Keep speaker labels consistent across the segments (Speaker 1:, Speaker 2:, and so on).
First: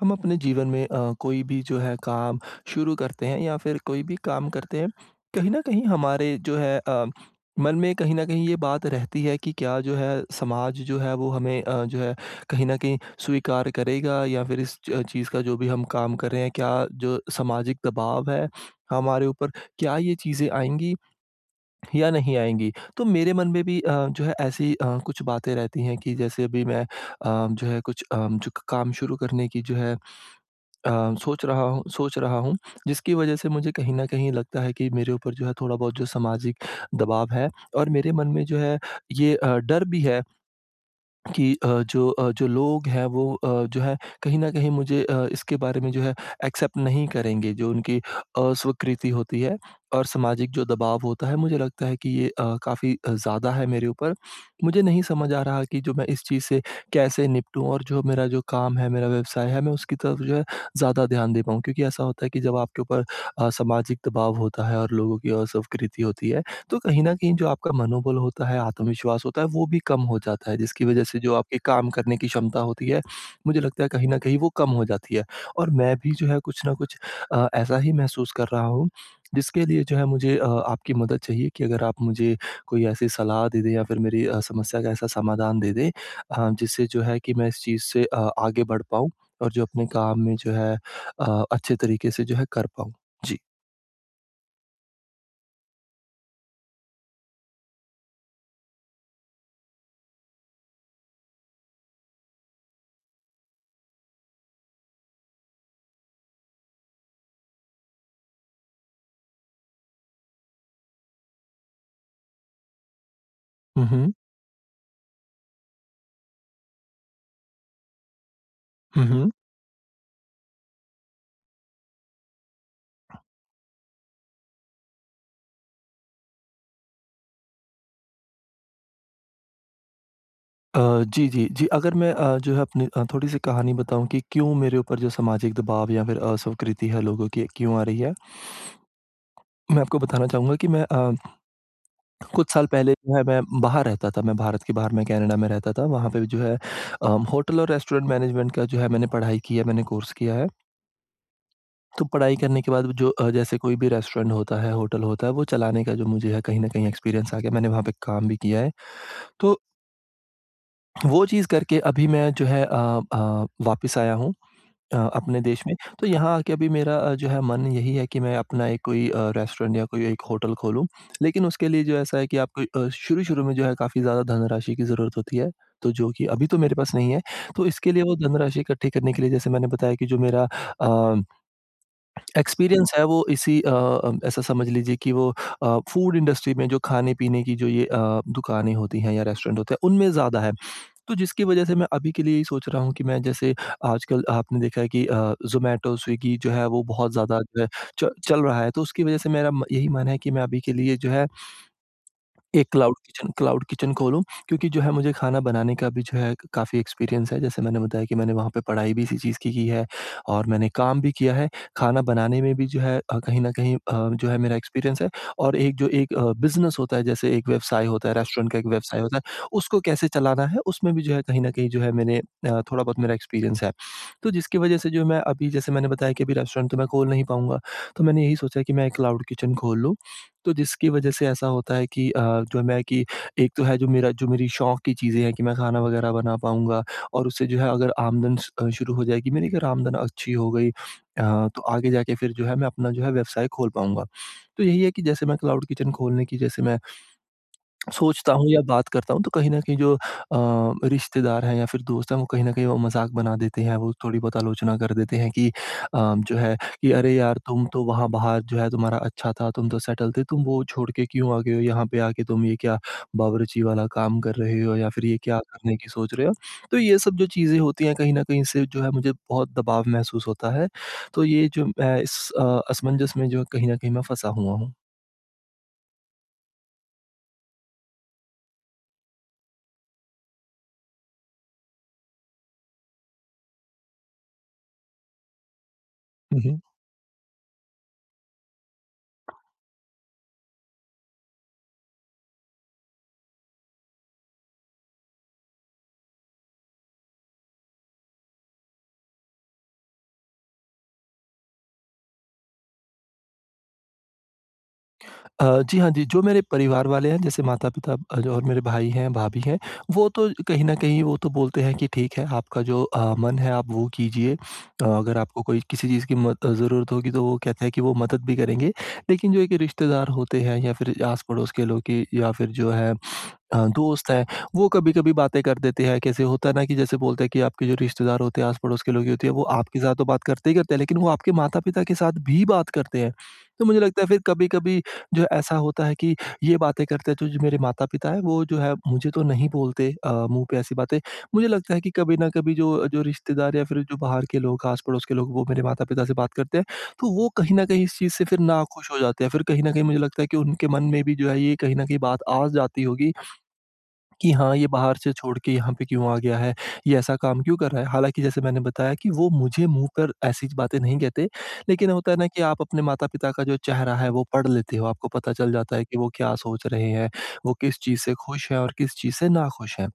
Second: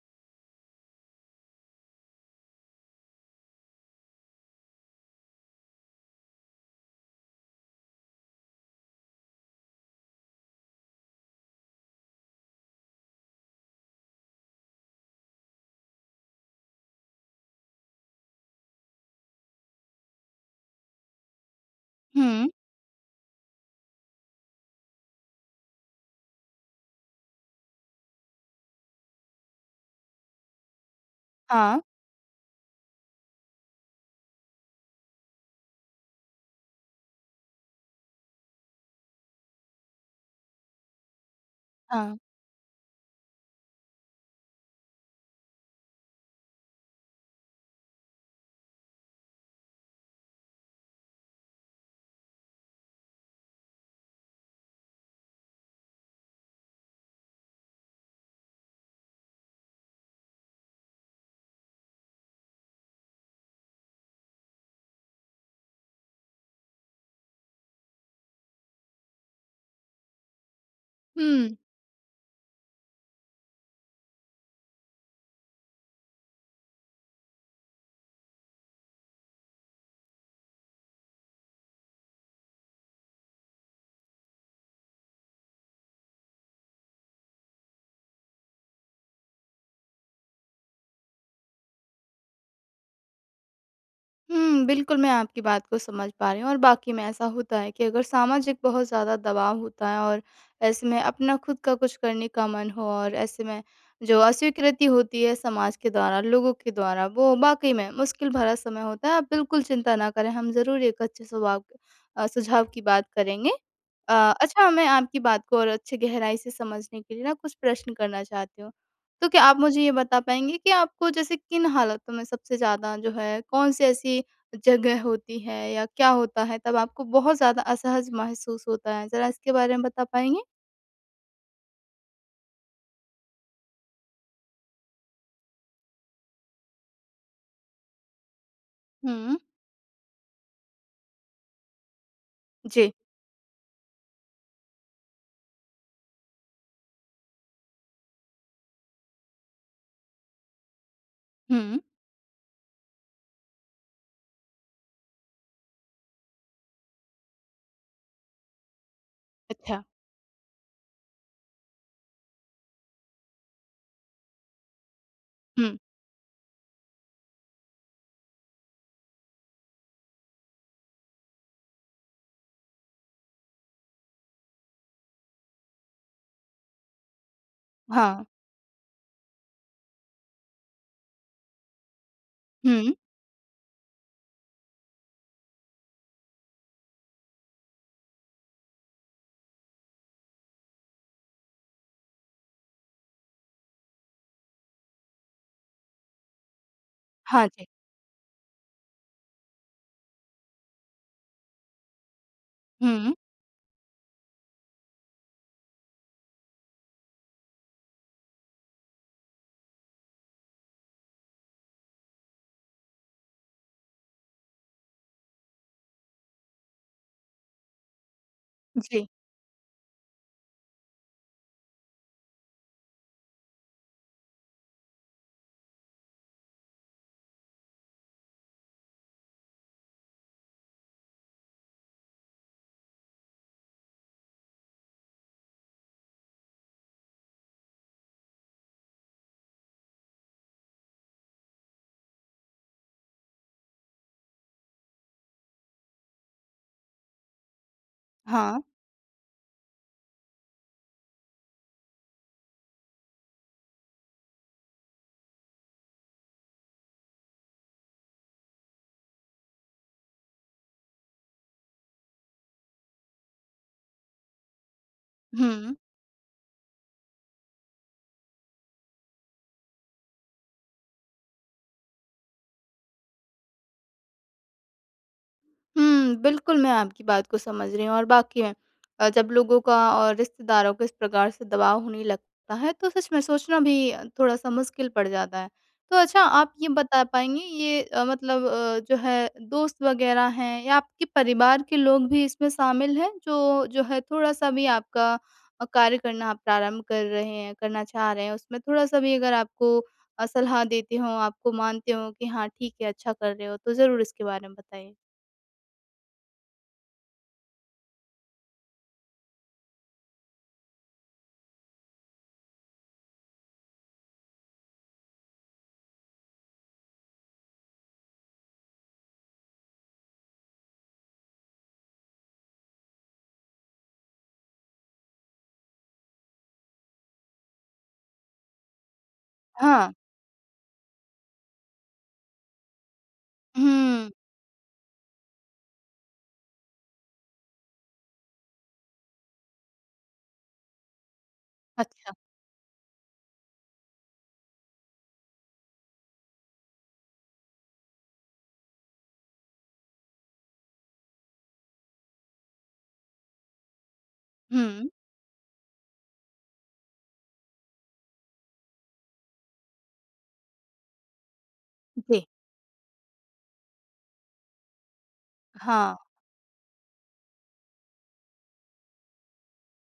Speaker 1: हम अपने जीवन में कोई भी जो है काम शुरू करते हैं या फिर कोई भी काम करते हैं, कहीं न कहीं हमारे जो है मन में कहीं न कहीं ये बात रहती है कि क्या जो है समाज जो है वो हमें जो है कहीं न कहीं स्वीकार करेगा या फिर इस च चीज़ का जो भी हम काम कर रहे हैं, क्या जो सामाजिक दबाव है हमारे ऊपर, क्या ये चीज़ें आएँगी या नहीं
Speaker 2: हुँ।
Speaker 1: आएँगी? तो मेरे मन में भी जो है ऐसी कुछ बातें रहती हैं कि जैसे अभी मैं जो है कुछ जो काम शुरू करने की जो है अ, सोच रहा
Speaker 2: हाँ,
Speaker 1: हूँ सोच रहा हूँ, जिसकी वजह से मुझे कहीं न कहीं लगता है कि मेरे ऊपर जो है थोड़ा बहुत जो सामाजिक दबाव है और मेरे मन में जो है ये डर भी है कि जो
Speaker 2: हाँ।
Speaker 1: अ, जो लोग हैं वो जो है कहीं न कहीं मुझे इसके बारे में जो है एक्सेप्ट नहीं करेंगे, जो उनकी अस्वीकृति होती है और सामाजिक जो दबाव होता है, मुझे लगता है कि ये काफ़ी ज़्यादा है मेरे ऊपर। मुझे नहीं समझ आ रहा कि जो मैं इस चीज़ से कैसे निपटूँ और जो मेरा जो काम है, मेरा व्यवसाय है, मैं उसकी तरफ जो है ज़्यादा ध्यान दे पाऊँ। क्योंकि ऐसा होता है कि जब आपके ऊपर सामाजिक दबाव होता है और लोगों की अस्वीकृति होती है, तो कहीं न कहीं जो आपका मनोबल होता है, आत्मविश्वास होता है, वो भी कम हो जाता है, जिसकी वजह से जो
Speaker 2: हुँ,
Speaker 1: आपके काम करने की क्षमता होती है, मुझे लगता है कहीं न कहीं वो कम हो जाती है। और मैं भी जो है कुछ न कुछ ऐसा ही महसूस कर रहा हूँ, जिसके लिए जो है मुझे आपकी मदद चाहिए कि अगर आप मुझे कोई ऐसी सलाह दे दें या फिर मेरी समस्या का ऐसा समाधान दे दें जिससे जो है कि मैं इस चीज़ से आगे बढ़ पाऊँ और जो अपने काम में जो है अच्छे तरीके से जो है कर पाऊँ। जी।
Speaker 2: हुँ, बिल्कुल मैं आपकी बात को समझ पा रही हूँ और वाक़ई में ऐसा होता है कि अगर सामाजिक बहुत ज़्यादा दबाव होता है और ऐसे में अपना खुद का कुछ करने का मन हो और ऐसे में जो अस्वीकृति होती है समाज के द्वारा, लोगों के द्वारा, वो वाक़ई में मुश्किल भरा समय होता है। आप बिल्कुल चिंता ना करें, हम ज़रूर एक अच्छे सुझाव की बात करेंगे।
Speaker 1: हुँ,
Speaker 2: अ,
Speaker 1: हुँ।
Speaker 2: अच्छा, मैं आपकी बात को और अच्छे गहराई से समझने के लिए ना कुछ प्रश्न करना चाहती हूँ।
Speaker 1: हुँ,
Speaker 2: तो
Speaker 1: हुँ।
Speaker 2: क्या आप मुझे ये बता पाएँगे कि आपको जैसे किन हालातों में सबसे ज़्यादा जो है कौन-सी ऐसी जगह होती है या क्या होता है तब आपको बहुत ज़्यादा असहज महसूस होता है? ज़रा इसके बारे में बता पाएँगे?
Speaker 1: जी, जी, जी। अगर मैं जो है अपनी थोड़ी-सी कहानी बताऊँ कि क्यों मेरे ऊपर जो सामाजिक दबाव या फिर अस्वीकृति है लोगों की क्यों आ रही है?
Speaker 2: हुँ।
Speaker 1: मैं आपको बताना चाहूँगा कि मैं कुछ साल
Speaker 2: जी।
Speaker 1: पहले जो है मैं बाहर रहता था, मैं भारत के बाहर मैं कनाडा में रहता था। वहाँ पे जो है होटल और रेस्टोरेंट मैनेजमेंट का जो है मैंने पढ़ाई की है, मैंने कोर्स किया है।
Speaker 2: हुँ।
Speaker 1: तो पढ़ाई करने के बाद जो जैसे कोई भी रेस्टोरेंट होता है, होटल होता है, वो चलाने का जो मुझे है कहीं न कहीं एक्सपीरियंस आ गया। मैंने वहाँ पे काम भी किया है। तो
Speaker 2: अच्छा।
Speaker 1: वो चीज़ करके अभी मैं जो है वापस आया हूँ। अपने देश में,
Speaker 2: हुँ।
Speaker 1: तो यहाँ आके अभी मेरा जो है मन यही है कि मैं अपना एक कोई रेस्टोरेंट या कोई एक होटल खोलूँ। लेकिन उसके लिए जो ऐसा है कि आपको शुरू-शुरू में जो है काफ़ी ज़्यादा धनराशि की ज़रूरत होती है, तो जो कि अभी तो मेरे पास नहीं है। तो इसके लिए वो
Speaker 2: हाँ।
Speaker 1: धनराशि इकट्ठी करने के लिए जैसे मैंने बताया कि जो मेरा अ, एक्सपीरियंस
Speaker 2: हुँ।
Speaker 1: है वो ऐसा समझ लीजिए कि वो फूड इंडस्ट्री में जो खाने-पीने की जो ये दुकानें होती हैं या रेस्टोरेंट होते हैं, उनमें ज़्यादा है। तो जिसकी वजह से मैं अभी के लिए यही सोच रहा हूँ कि मैं जैसे आजकल आपने देखा है कि ज़ोमैटो, स्विगी जो है वो बहुत ज़्यादा
Speaker 2: हाँ
Speaker 1: जो
Speaker 2: जी।
Speaker 1: है च चल रहा है, तो उसकी वजह से मेरा म यही मन है कि मैं अभी के लिए जो है एक क्लाउड
Speaker 2: हुँ।
Speaker 1: किचन क्लाउड किचन खोलूँ क्योंकि जो है मुझे खाना बनाने का भी जो है काफ़ी एक्सपीरियंस है। जैसे मैंने बताया कि मैंने वहाँ पे पढ़ाई भी इसी चीज़ की है और मैंने काम भी किया है। खाना बनाने में भी जो है कहीं न कहीं जो है मेरा एक्सपीरियंस है और एक बिज़नेस होता है जैसे एक व्यवसाय होता है, रेस्टोरेंट का एक व्यवसाय
Speaker 2: जी।
Speaker 1: होता है, उसको कैसे चलाना है उसमें भी जो है कहीं न कहीं जो है मैंने थोड़ा बहुत मेरा एक्सपीरियंस है। तो जिसकी वज़ह से जो मैं अभी जैसे मैंने बताया कि अभी रेस्टोरेंट तो मैं खोल नहीं पाऊँगा। तो मैंने यही सोचा कि मैं एक क्लाउड किचन खोल लूँ तो जिसकी वजह से ऐसा होता है कि जो मैं कि एक तो है जो मेरी शौक की चीज़ें हैं कि मैं खाना वगैरह बना पाऊँगा और उससे जो है अगर आमदन शुरू हो जाएगी मेरी अगर आमदन अच्छी हो गई तो आगे जाके फिर जो है मैं अपना जो है व्यवसाय खोल पाऊँगा। तो यही है कि जैसे मैं क्लाउड किचन खोलने की जैसे मैं सोचता हूँ
Speaker 2: हाँ।
Speaker 1: या बात करता हूँ तो कहीं न कहीं जो रिश्तेदार हैं या फिर दोस्त हैं वो कहीं न कहीं वो मज़ाक बना देते हैं, वो थोड़ी बहुत आलोचना कर देते हैं कि जो है कि अरे यार तुम तो वहाँ बाहर जो है तुम्हारा अच्छा था, तुम तो सेटल थे, तुम वो छोड़ के क्यों आ गए हो? यहाँ पे आके तुम ये क्या बावर्ची वाला काम कर रहे हो या फिर ये क्या
Speaker 2: हुँ।
Speaker 1: करने की सोच रहे हो? तो ये सब जो चीज़ें होती हैं कहीं न कहीं इससे जो है मुझे बहुत दबाव महसूस होता है। तो ये जो मैं इस असमंजस में जो कहीं न कहीं मैं फँसा हुआ हूँ।
Speaker 2: बिल्कुल, मैं आपकी बात को समझ रही हूँ और वाक़ई में जब लोगों का और रिश्तेदारों को इस प्रकार से दबाव होने लगता है, तो सच में सोचना भी थोड़ा-सा मुश्किल पड़ जाता है। तो अच्छा, आप ये बता पाएँगे, ये मतलब जो है दोस्त वग़ैरह हैं या आपके परिवार के लोग भी इसमें शामिल हैं, जो जो है थोड़ा-सा भी आपका कार्य करना आप प्रारंभ कर रहे हैं, करना चाह रहे हैं, उसमें थोड़ा-सा भी अगर आपको सलाह देते हों, आपको मानते हों कि हाँ, ठीक है, अच्छा कर रहे हो, तो ज़रूर इसके बारे में बताइए?
Speaker 1: जी हाँ, जी। जो मेरे परिवार वाले हैं जैसे माता-पिता जो और मेरे भाई हैं, भाभी हैं, वो तो कहीं न कहीं वो तो बोलते हैं कि ठीक है आपका जो मन है आप वो कीजिए। अगर आपको कोई किसी चीज़ की मद ज़रूरत होगी तो वो कहते हैं कि वो मदद भी करेंगे। लेकिन जो एक रिश्तेदार होते हैं या फिर आस-पड़ोस के लोग कि या फिर जो है दोस्त हैं, वो कभी-कभी बातें कर देते हैं। कैसे होता है ना कि जैसे बोलते हैं कि आपके जो रिश्तेदार होते हैं, आस-पड़ोस के लोग ही होते हैं, वो आपके
Speaker 2: हाँ।
Speaker 1: साथ तो बात करते ही करते हैं, लेकिन वो आपके माता-पिता के साथ भी बात करते हैं। तो मुझे लगता है
Speaker 2: हुँ,
Speaker 1: फिर कभी-कभी जो है ऐसा होता है कि ये बातें करते हैं, तो जो मेरे माता-पिता हैं, वो जो है मुझे तो नहीं बोलते मुँह पे ऐसी बातें। मुझे लगता है कि
Speaker 2: अच्छा।
Speaker 1: कभी ना कभी जो जो रिश्तेदार या फिर जो बाहर के लोग, आस-पड़ोस के लोग, वो मेरे माता-पिता से बात करते हैं, तो वो कहीं न कहीं इस चीज़ से फिर नाखुश हो जाते हैं। फिर कहीं न कहीं मुझे लगता है कि उनके मन में भी जो है ये कहीं न कहीं बात आ जाती होगी कि हाँ, ये
Speaker 2: हुँ।
Speaker 1: बाहर से छोड़ के यहाँ पे क्यों आ गया है? ये ऐसा काम क्यों कर रहा है? हालाँकि जैसे मैंने बताया कि वो मुझे मुँह पर ऐसी बातें नहीं कहते, लेकिन होता है
Speaker 2: जी।
Speaker 1: ना कि आप अपने माता-पिता का जो चेहरा है वो पढ़ लेते हो, आपको पता चल जाता है
Speaker 2: हाँ,
Speaker 1: कि वो क्या सोच रहे हैं, वो किस चीज़ से खुश हैं और किस चीज़ से नाखुश हैं।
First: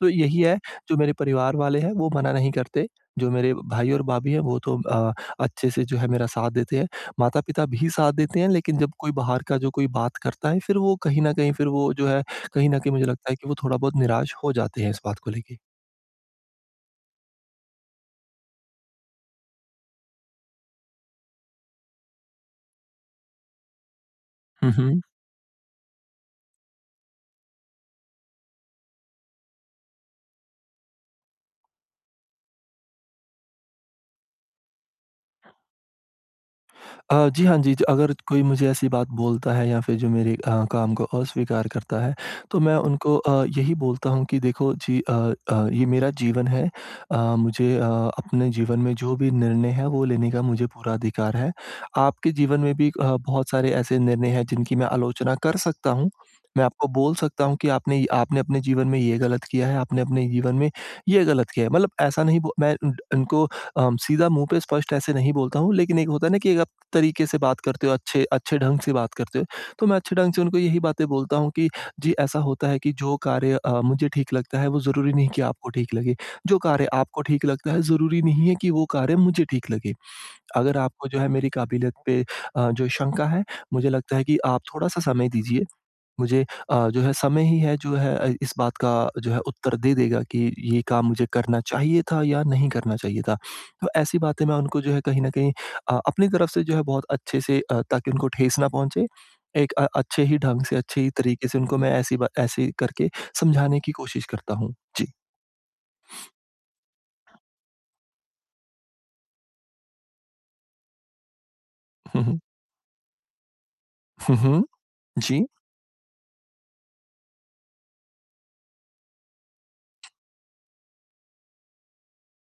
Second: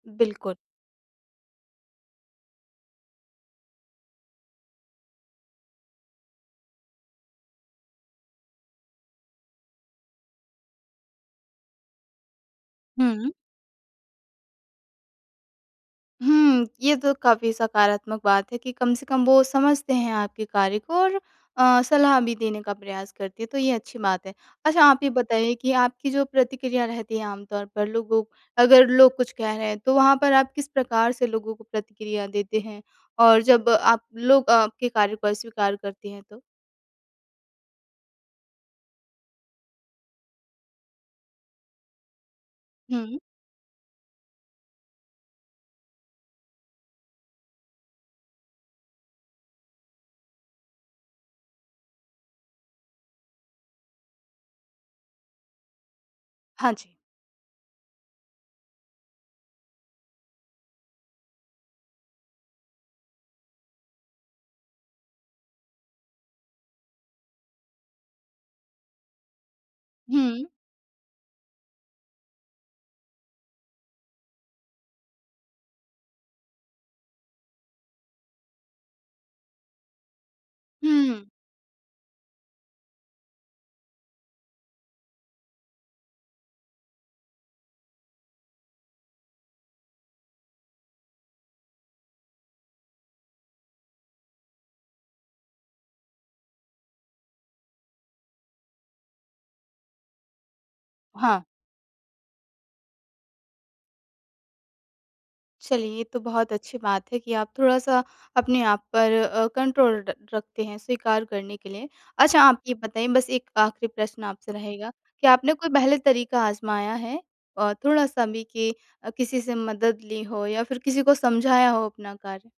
Speaker 1: तो यही
Speaker 2: बिल्कुल।
Speaker 1: है, जो मेरे परिवार वाले हैं वो मना नहीं करते, जो मेरे भाई और भाभी हैं वो तो अच्छे से जो है मेरा साथ देते हैं। माता-पिता भी साथ देते हैं लेकिन जब कोई बाहर का जो कोई बात करता है फिर वो कहीं न कहीं फिर वो जो है कहीं न कहीं मुझे
Speaker 2: हुँ।
Speaker 1: लगता है कि वो थोड़ा बहुत निराश हो जाते हैं इस बात को लेके।
Speaker 2: ये तो काफ़ी सकारात्मक बात है कि कम से कम वो समझते हैं आपके कार्य को और सलाह भी देने का प्रयास करती है, तो ये अच्छी बात है।
Speaker 1: हुँ,
Speaker 2: अच्छा,
Speaker 1: हुँ।
Speaker 2: आप ये बताइए कि आपकी जो प्रतिक्रिया रहती है आम तौर पर लोगों, अगर लोग कुछ कह रहे हैं, तो वहाँ पर आप किस प्रकार से लोगों को प्रतिक्रिया देते हैं? और जब आप लोग आपके कार्य को अस्वीकार करते हैं तो?
Speaker 1: जी, हाँ जी, ज अगर कोई मुझे ऐसी बात बोलता है या फिर जो मेरे काम को अस्वीकार करता है, तो मैं उनको
Speaker 2: हुँ।
Speaker 1: यही बोलता हूँ कि देखो जी ये मेरा जीवन है। मुझे अपने जीवन में जो भी निर्णय है वो लेने का मुझे पूरा अधिकार है। आपके जीवन में भी बहुत सारे ऐसे निर्णय हैं जिनकी मैं आलोचना कर सकता हूँ। मैं
Speaker 2: हाँ
Speaker 1: आपको
Speaker 2: जी।
Speaker 1: बोल सकता हूँ कि आपने आपने अपने जीवन में ये गलत किया है, आपने अपने जीवन में ये गलत किया है। मतलब ऐसा नहीं बो मैं उन उनको सीधा मुँह पे स्पष्ट ऐसे नहीं बोलता हूँ, लेकिन एक होता है ना कि एक तरीके से बात करते हो, अच्छे अच्छे ढंग से बात करते हो। तो मैं अच्छे ढंग से
Speaker 2: हुँ।
Speaker 1: उनको यही बातें बोलता हूँ कि जी, ऐसा होता है कि जो कार्य मुझे ठीक लगता है, वो ज़रूरी नहीं कि आपको ठीक लगे। जो कार्य आपको ठीक लगता है, ज़रूरी नहीं है कि वो कार्य मुझे ठीक लगे। अगर आपको
Speaker 2: हुँ।
Speaker 1: जो है मेरी काबिलियत पे जो शंका है, मुझे लगता है कि आप थोड़ा-सा समय दीजिए। मुझे जो है समय ही है जो है इस बात का जो है उत्तर दे देगा कि ये काम मुझे करना चाहिए था या नहीं करना चाहिए था। तो ऐसी बातें मैं उनको जो है कहीं न कहीं अपनी तरफ से जो है बहुत अच्छे से ताकि उनको ठेस ना पहुँचे, एक अच्छे ही ढंग से, अच्छे ही
Speaker 2: हाँ।
Speaker 1: तरीके से उनको मैं ऐसी बा ऐसे करके समझाने की कोशिश करता हूँ। जी।
Speaker 2: चलिए, ये तो बहुत अच्छी बात है कि आप थोड़ा-सा अपने आप पर कंट्रोल र रखते हैं स्वीकार करने के लिए।
Speaker 1: हुँ, हुँ।
Speaker 2: अच्छा, आप ये बताइए बस एक आखिरी प्रश्न
Speaker 1: हुँ,
Speaker 2: आपसे
Speaker 1: हुँ।
Speaker 2: रहेगा कि
Speaker 1: जी।
Speaker 2: आपने कोई पहले तरीका आज़माया है और थोड़ा-सा भी कि किसी से मदद ली हो या फिर किसी को समझाया हो अपना कार्य?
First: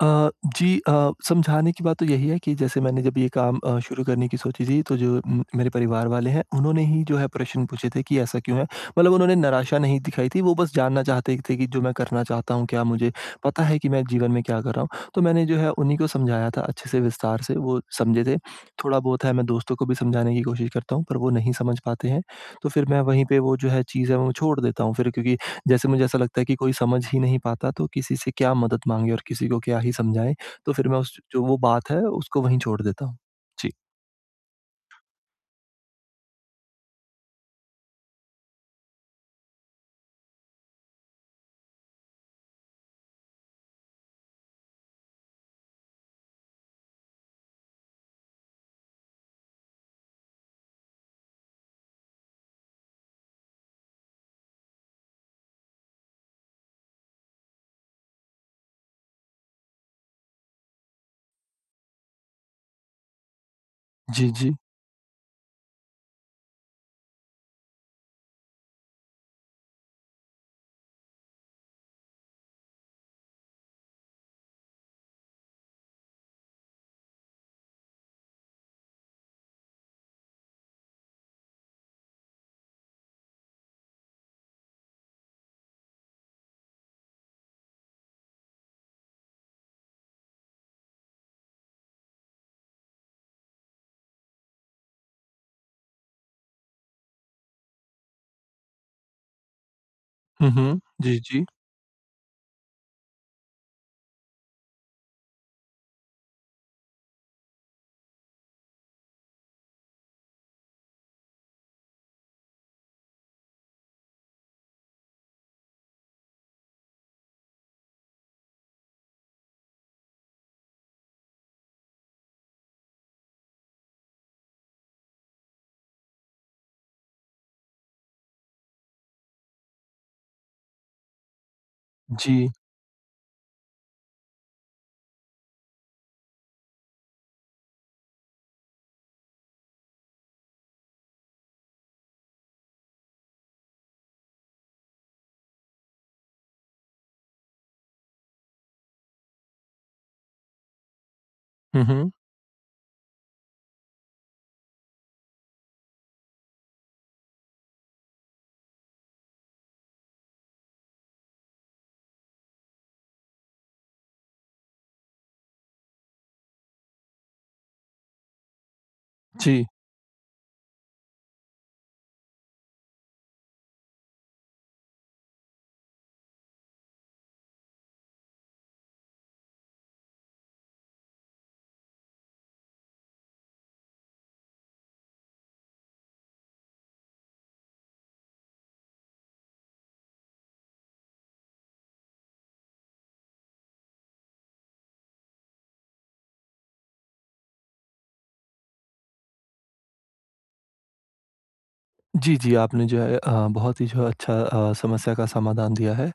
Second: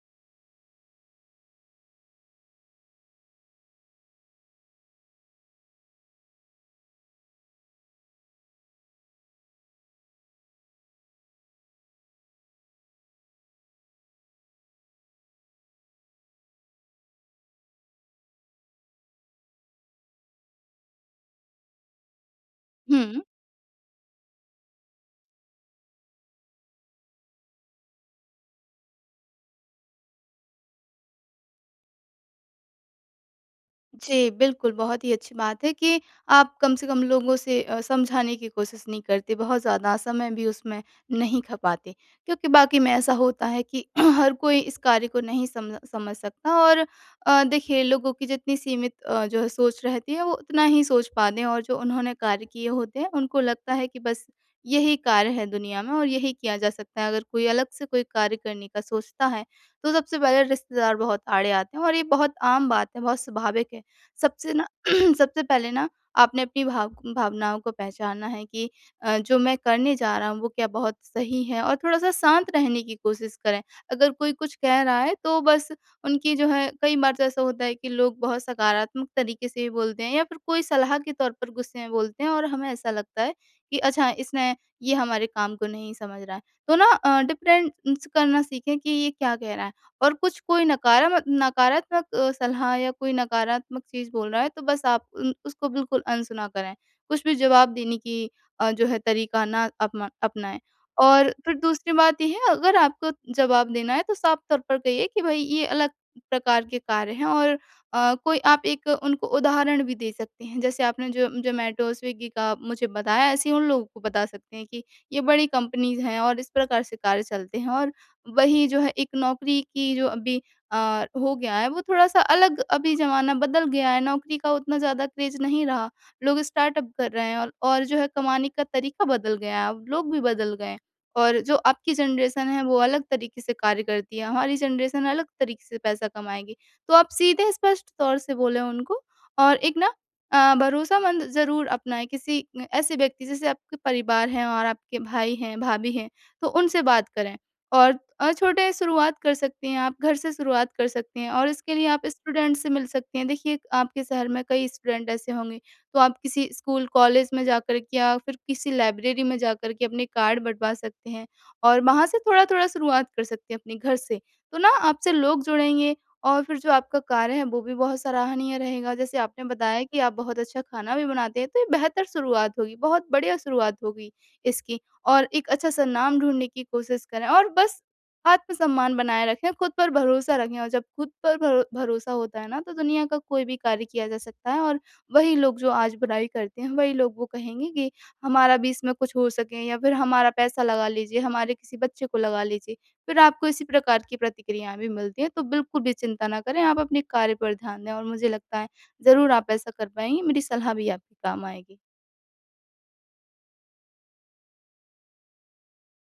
Speaker 1: अ, जी समझाने की बात तो यही है कि जैसे मैंने जब ये काम शुरू करने की सोची थी तो जो मेरे परिवार वाले हैं उन्होंने ही जो है प्रश्न पूछे थे कि ऐसा क्यों है? मतलब उन्होंने निराशा नहीं दिखाई थी, वो बस जानना चाहते थे कि जो मैं करना चाहता हूँ, क्या मुझे पता है कि मैं जीवन में क्या कर रहा हूँ? तो मैंने जो है उन्हीं को समझाया था अच्छे से विस्तार से, वो समझे थे। थोड़ा बहुत है मैं दोस्तों को भी समझाने की कोशिश करता हूँ पर वो नहीं समझ पाते हैं, तो फिर मैं
Speaker 2: हुँ।
Speaker 1: वहीं पे वो जो है चीज़ है वो छोड़ देता हूँ फिर क्योंकि जैसे मुझे ऐसा लगता है कि कोई समझ ही नहीं पाता तो किसी से क्या मदद माँगे और किसी को क्या ही समझाएँ, तो फिर मैं उस जो वो बात है उसको वहीं छोड़ देता हूँ। जी।
Speaker 2: जी, बिल्कुल, बहुत ही अच्छी बात है कि आप कम से कम लोगों से समझाने की कोशिश नहीं करते, बहुत ज़्यादा समय भी उसमें नहीं खपाते। क्योंकि वाक़ई में ऐसा होता है कि हर कोई इस कार्य को नहीं समझ समझ सकता और देखिए, लोगों की जितनी सीमित जो है सोच रहती है, वो उतना ही सोच पाते हैं और जो उन्होंने कार्य किए होते हैं, उनको लगता है कि बस यही कार्य है दुनिया में और यही किया जा सकता है। अगर कोई अलग से कोई कार्य करने का सोचता है, तो सबसे पहले रिश्तेदार बहुत आड़े आते हैं और ये बहुत आम बात है, बहुत स्वाभाविक है।
Speaker 1: जी,
Speaker 2: सबसे
Speaker 1: जी।
Speaker 2: ना सबसे पहले ना आपने अपनी भावनाओं को पहचानना है कि जो मैं करने जा रहा हूँ वो क्या बहुत सही है, और थोड़ा-सा शांत रहने की कोशिश करें। अगर कोई कुछ कह रहा है तो बस उनकी जो है, कई बार तो ऐसा होता है कि लोग बहुत सकारात्मक तरीके से भी बोलते हैं या फिर कोई सलाह के तौर पर गुस्से में बोलते हैं और हमें ऐसा लगता है कि अच्छा, इसने ये हमारे काम को नहीं समझ रहा है। तो ना डिफरेंस करना सीखें कि ये क्या कह रहा है। और कुछ कोई नकारामत नकारात्मक सलाह या कोई नकारात्मक चीज़ बोल रहा है तो बस आप उन उसको बिल्कुल अनसुना करें। कुछ भी जवाब देने की जो है तरीका ना
Speaker 1: हुँ,
Speaker 2: अपनाएँ।
Speaker 1: हुँ। जी,
Speaker 2: और
Speaker 1: जी।
Speaker 2: फिर दूसरी बात ये है, अगर आपको जवाब देना है तो साफ तौर पर कहिए कि भई ये अलग प्रकार के कार्य हैं, और कोई आप एक उनको उदाहरण भी दे सकते हैं। जैसे आपने जो ज़ोमैटो, स्विग्गी का मुझे बताया, ऐसे ही उन लोगों को बता सकते हैं कि ये बड़ी कंपनीज़ हैं और इस प्रकार से कार्य चलते हैं, और वही जो है एक नौकरी की जो अभी हो गया है वो थोड़ा-सा अलग, अभी ज़माना बदल गया है, नौकरी का उतना ज़्यादा क्रेज़ नहीं रहा। लोग स्टार्टअप कर रहे हैं और जो है कमाने का तरीका बदल गया है, अब लोग भी बदल गए हैं। और जो आपकी जनरेशन
Speaker 1: जी।
Speaker 2: है वो अलग तरीके से कार्य करती है, हमारी जनरेशन अलग तरीके से पैसा कमाएगी। तो आप सीधे स्पष्ट तौर से बोलें उनको, और एक ना भरोसामंद ज़रूर अपनाएँ किसी ऐसे व्यक्ति, जैसे आपके परिवार हैं और आपके भाई हैं, भाभी हैं, तो उनसे बात करें। और छोटे शुरुआत कर सकती हैं आप, घर से शुरुआत कर सकती हैं और इसके
Speaker 1: हुँ,
Speaker 2: लिए आप
Speaker 1: हुँ।
Speaker 2: स्टूडेंट से मिल सकती हैं। देखिए, आपके शहर में कई स्टूडेंट ऐसे होंगे, तो आप किसी स्कूल, कॉलेज में जाकर के या फिर किसी लाइब्रेरी में जाकर के अपने कार्ड बँटवा सकते हैं और वहाँ से थोड़ा-थोड़ा शुरुआत कर सकते हैं अपने घर से। तो ना आपसे लोग जुड़ेंगे और फिर जो आपका कार्य है, वो भी बहुत सराहनीय रहेगा। जैसे आपने
Speaker 1: जी।
Speaker 2: बताया कि आप बहुत अच्छा खाना भी बनाते हैं, तो ये बेहतर शुरुआत होगी, बहुत बढ़िया शुरुआत होगी इसकी। और एक अच्छा-सा नाम ढूँढने की कोशिश करें, और बस आत्मसम्मान बनाए रखें, खुद पर भरोसा रखें, और जब खुद पर भरोसा होता है ना, तो दुनिया का कोई भी कार्य किया जा सकता है, और वही लोग जो आज बुराई करते हैं, वही लोग वो कहेंगे कि हमारा भी इसमें कुछ हो सके या फिर हमारा पैसा लगा लीजिए, हमारे किसी बच्चे को लगा लीजिए। फिर आपको इसी प्रकार की प्रतिक्रियाएँ भी मिलती हैं, तो बिल्कुल भी चिंता ना करें, आप अपने कार्य पर ध्यान दें और मुझे लगता है ज़रूर आप ऐसा कर पाएँगी, मेरी सलाह भी आपके काम आएगी।
Speaker 1: जी, जी, आपने जो है बहुत ही जो है अच्छा समस्या का समाधान दिया है।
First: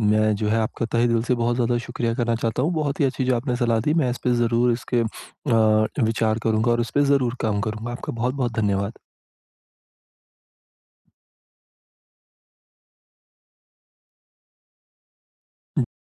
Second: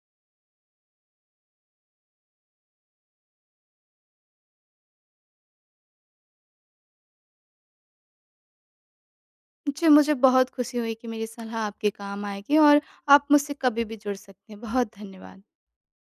Speaker 1: मैं जो है आपका तहे दिल से बहुत ज़्यादा शुक्रिया करना चाहता हूँ। बहुत ही अच्छी जो आपने सलाह दी मैं इस पे ज़रूर इसके विचार करूँगा और इस पे ज़रूर काम करूँगा। आपका बहुत-बहुत धन्यवाद।
Speaker 2: जी, मुझे बहुत खुशी हुई कि मेरी सलाह आपके काम आएगी और आप मुझसे कभी भी जुड़ सकते हैं। बहुत धन्यवाद।